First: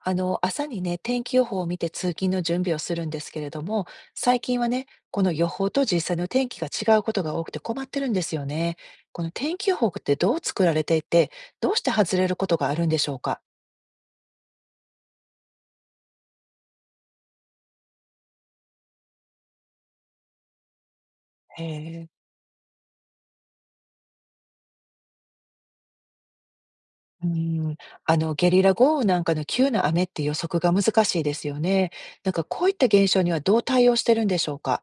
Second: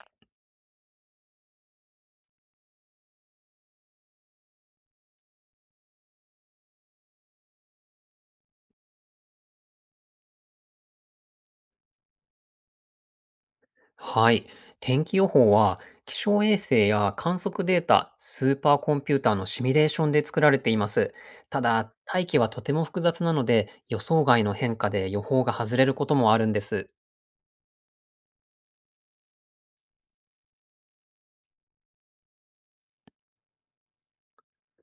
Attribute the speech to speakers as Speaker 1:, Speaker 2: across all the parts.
Speaker 1: 朝にね、天気予報を見て通勤の準備をするんですけれども、最近はね、この予報と実際の天気が違うことが多くて困ってるんですよね。この天気予報ってどう作られていて、どうして外れることがあるんでしょうか？
Speaker 2: はい。天気予報は気象衛星や観測データ、スーパーコンピューターのシミュレーションで作られています。た
Speaker 1: へ
Speaker 2: だ、
Speaker 1: え、
Speaker 2: 大気はとても複雑なので、予想外の変化で予報が外れることもあるんです。
Speaker 1: うん、ゲリラ豪雨なんかの急な雨って予測が難しいですよね。なんかこういった現象にはどう対応してるんでしょうか？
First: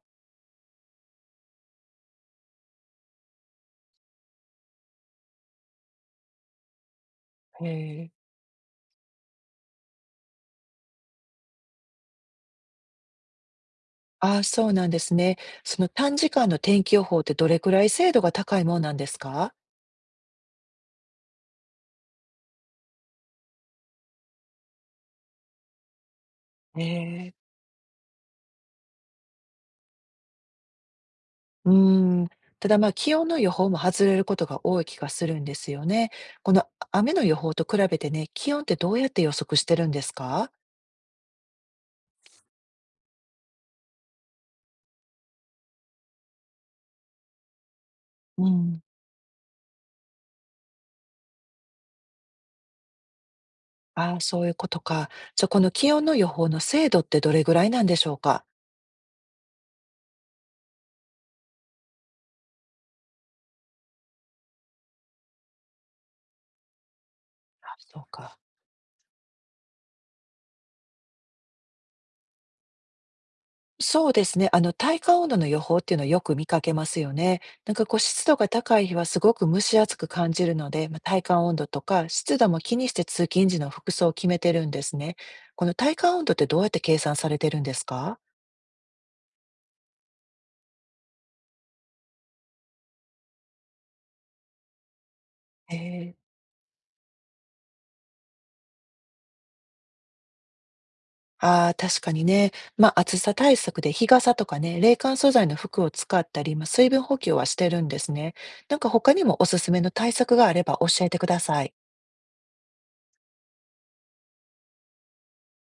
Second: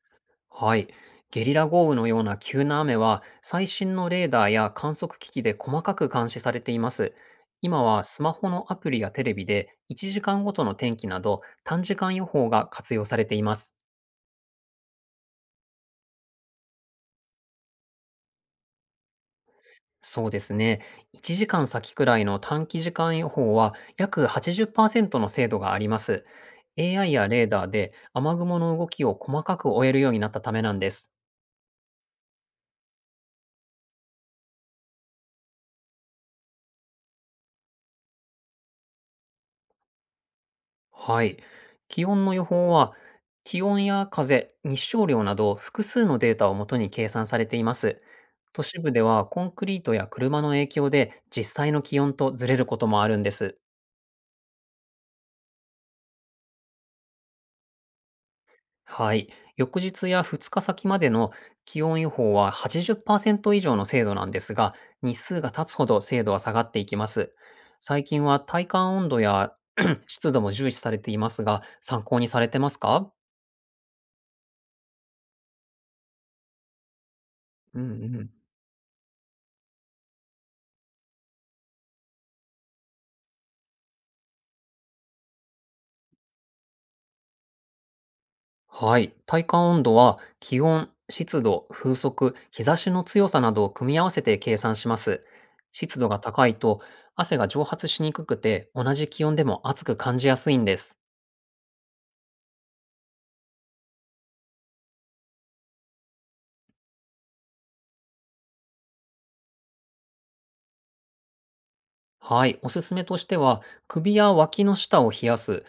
Speaker 2: はい。ゲリラ豪雨のような急な雨は、最新のレーダーや観測機器で細かく監視されています。
Speaker 1: へ
Speaker 2: 今は
Speaker 1: え。
Speaker 2: スマホのアプリやテレビで1時間ごとの天気など短時間予報が活用されています。
Speaker 1: ああ、そうなんですね。その短時間の天気予報ってどれくらい精度が高いもんなんですか？
Speaker 2: そうですね。1時間先くらいの短期時間予報は約80%の精度があります。
Speaker 1: へ
Speaker 2: AI や
Speaker 1: え、
Speaker 2: レーダーで雨雲の動きを細かく追えるようになったためなんです。
Speaker 1: うーん、ただ、ま、気温の予報も外れることが多い気がするんですよね。この雨の予報と比べてね、気温ってどうやって予測してるんですか？
Speaker 2: はい。気温の予報は気温や風、日照量など複数のデータをもとに計算されています。
Speaker 1: う
Speaker 2: 都市
Speaker 1: ん。
Speaker 2: 部ではコンクリートや車の影響で実際の気温とずれることもあるんです。
Speaker 1: ああ、そういうことか。じゃ、この気温の予報の精度ってどれぐらいなんでしょうか？
Speaker 2: はい。翌日や2日先までの気温予報は80%以上の精度なんですが、日数が経つほど精度は下がっていきます。
Speaker 1: あ、そ
Speaker 2: 最
Speaker 1: う
Speaker 2: 近
Speaker 1: か。
Speaker 2: は体感温度や 湿度も重視されていますが、参考にされてますか？
Speaker 1: そうですね、体感温度の予報っていうのはよく見かけますよね。なん
Speaker 2: う
Speaker 1: か、
Speaker 2: ん
Speaker 1: こう、
Speaker 2: う
Speaker 1: 湿
Speaker 2: ん。
Speaker 1: 度が高い日はすごく蒸し暑く感じるので、まあ、体感温度とか湿度も気にして通勤時の服装を決めてるんですね。この体感温度ってどうやって計算されてるんですか？
Speaker 2: はい。体感温度は気温、湿度、風速、日差しの強さなどを組み合わせて計算します。
Speaker 1: え
Speaker 2: 湿度
Speaker 1: え。
Speaker 2: が高いと汗が蒸発しにくくて、同じ気温でも暑く感じやすいんです。
Speaker 1: ああ、確かにね。まあ、暑さ対策で日傘とかね、冷感素材の服を使ったり、まあ、水分補給はしてるんですね。なんか他にもおすすめの対策があれば教えてください。
Speaker 2: はい、おすすめとしては、首や脇の下を冷やす、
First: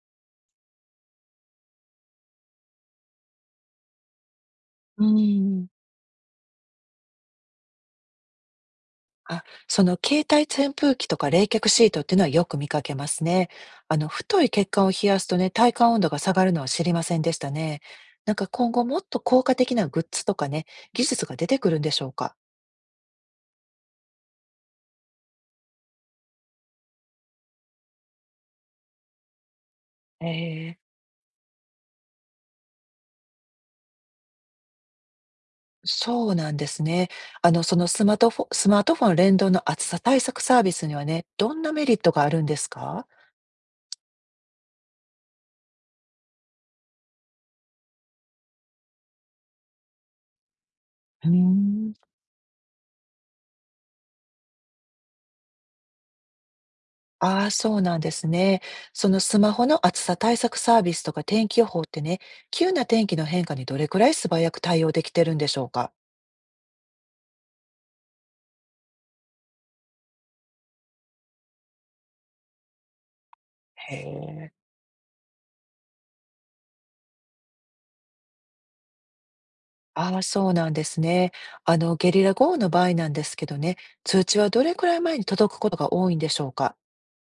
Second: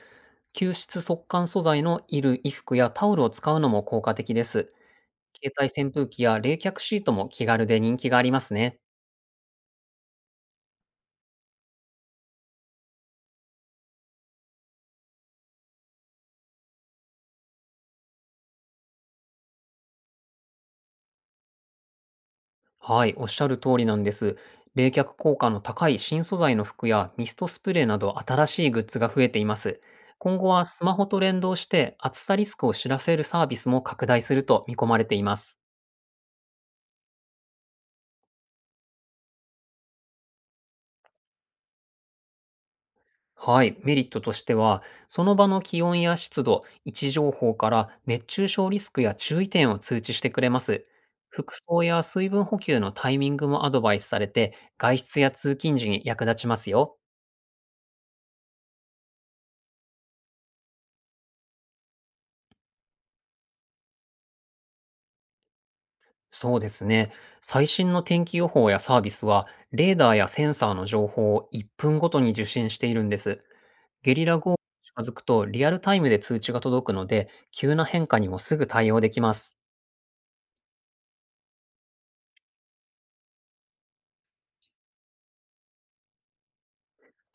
Speaker 2: 吸湿速乾素材の衣類、衣服やタオルを使うのも効果的です。
Speaker 1: う
Speaker 2: 携
Speaker 1: ん。
Speaker 2: 帯扇風機や冷却シートも気軽で人気がありますね。
Speaker 1: あ、その携帯扇風機とか冷却シートっていうのはよく見かけますね。太い血管を冷やすとね、体感温度が下がるのは知りませんでしたね。なんか今後もっと効果的なグッズとかね、技術が出てくるんでしょうか？
Speaker 2: はい、おっしゃる通りなんです。冷却効果の高い新素材の服やミストスプレーなど新しいグッズが増えています。
Speaker 1: え
Speaker 2: 今後は
Speaker 1: え。
Speaker 2: スマホと連動して暑さリスクを知らせるサービスも拡大すると見込まれています。
Speaker 1: そうなんですね。そのスマートフォン連動の暑さ対策サービスにはね、どんなメリットがあるんですか？
Speaker 2: はい、メリットとしては、その場の気温や湿度、位置情報から熱中症リスクや注意点を通知してくれます。
Speaker 1: うー
Speaker 2: 服装
Speaker 1: ん。
Speaker 2: や水分補給のタイミングもアドバイスされて、外出や通勤時に役立ちますよ。
Speaker 1: ああ、そうなんですね。そのスマホの暑さ対策サービスとか天気予報ってね、急な天気の変化にどれくらい素早く対応できてるんでしょうか？
Speaker 2: そうですね。最新の天気予報やサービスは、レーダーやセンサーの情報を1分ごとに受信しているんです。
Speaker 1: へ
Speaker 2: ゲリラ豪
Speaker 1: え。
Speaker 2: 雨に近づくとリアルタイムで通知が届くので、急な変化にもすぐ対応できます。
Speaker 1: ああ、そうなんですね。ゲリラ豪雨の場合なんですけどね、通知はどれくらい前に届くことが多いんでしょうか？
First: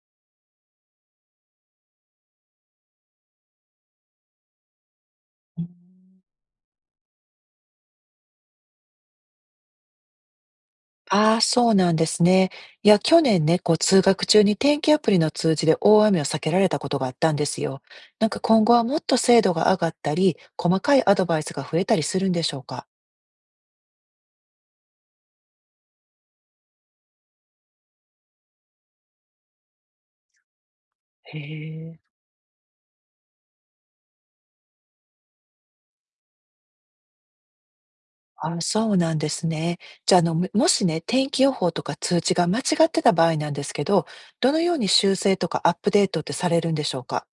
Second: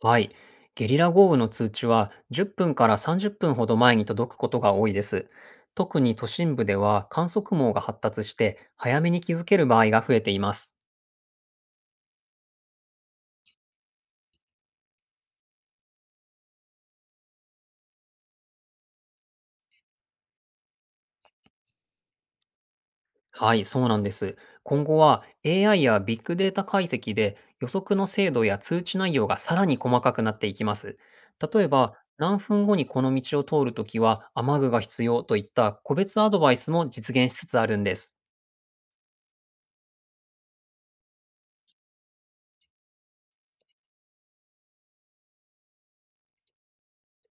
Speaker 2: はい。ゲリラ豪雨の通知は10分から30分ほど前に届くことが多いです。特に都心部では観測網が発達して早めに気づける場合が増えています。
Speaker 1: ああ、そうなんですね。いや、去年ね、こう、通学中に天気アプリの通知で大雨を避けられたことがあったんですよ。なんか今後はもっと精度が上がったり、細かいアドバイスが増えたりするんでしょうか。
Speaker 2: はい、そうなんです。今後は AI やビッグデータ解析で予測の精度や通知内容がさらに細かくなっていきます。
Speaker 1: へ
Speaker 2: 例えば、
Speaker 1: え。
Speaker 2: 何分後にこの道を通るときは雨具が必要といった個別アドバイスも実現しつつあるんです。
Speaker 1: ああ、そうなんですね。じゃあ、もしね、天気予報とか通知が間違ってた場合なんですけど、どのように修正とかアップデートってされるんでしょうか。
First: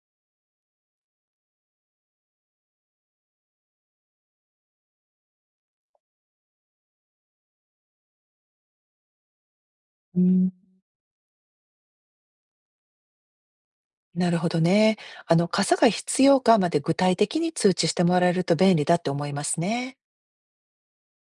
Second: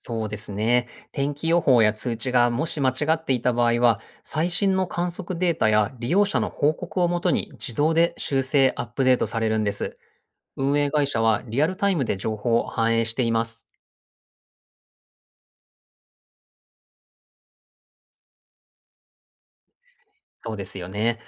Speaker 2: そうですね。天気予報や通知がもし間違っていた場合は、最新の観測データや利用者の報告をもとに自動で修正、アップデートされるんです。
Speaker 1: うん、
Speaker 2: 運営会社はリアルタイムで情報を反映しています。
Speaker 1: なるほどね。傘が必要かまで具体的に通知してもらえると便利だって思いますね。
Speaker 2: そうですよね。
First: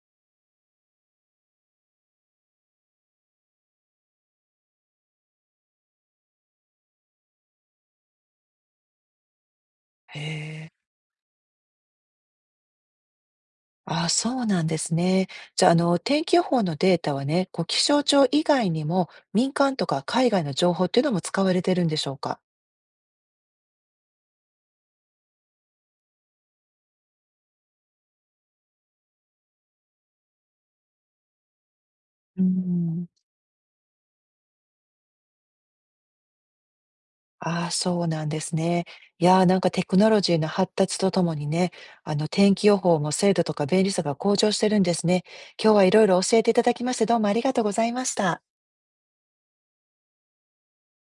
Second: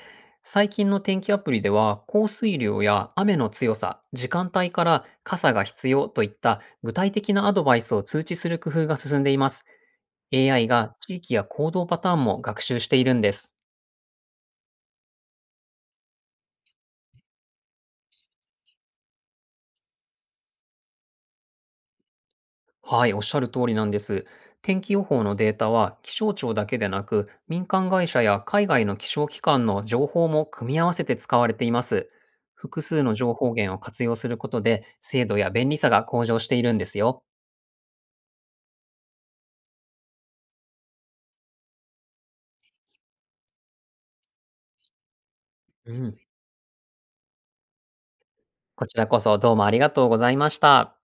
Speaker 2: 最近の天気アプリでは、降水量や雨の強さ、時間帯から傘が必要といった具体的なアドバイスを通知する工夫が進んでいます。
Speaker 1: へ
Speaker 2: AI
Speaker 1: え。
Speaker 2: が地域や行動パターンも学習しているんです。
Speaker 1: ああ、そうなんですね。じゃあ、天気予報のデータはね、こう、気象庁以外にも民間とか海外の情報っていうのも使われてるんでしょうか？
Speaker 2: はい、おっしゃる通りなんです。天気予報のデータは気象庁だけでなく、民間会社や海外の気象機関の情報も組み合わせて使われています。
Speaker 1: う
Speaker 2: 複数
Speaker 1: ん、
Speaker 2: の情報源を活用することで、精度や便利さが向上しているんですよ。
Speaker 1: ああ、そうなんですね。いやー、なんかテクノロジーの発達とともにね、天気予報も精度とか便利さが向上してるんですね。今日はい
Speaker 2: う
Speaker 1: ろい
Speaker 2: ん。
Speaker 1: ろ教えていただきまして、どうもありがとうございました。
Speaker 2: こちらこそどうもありがとうございました。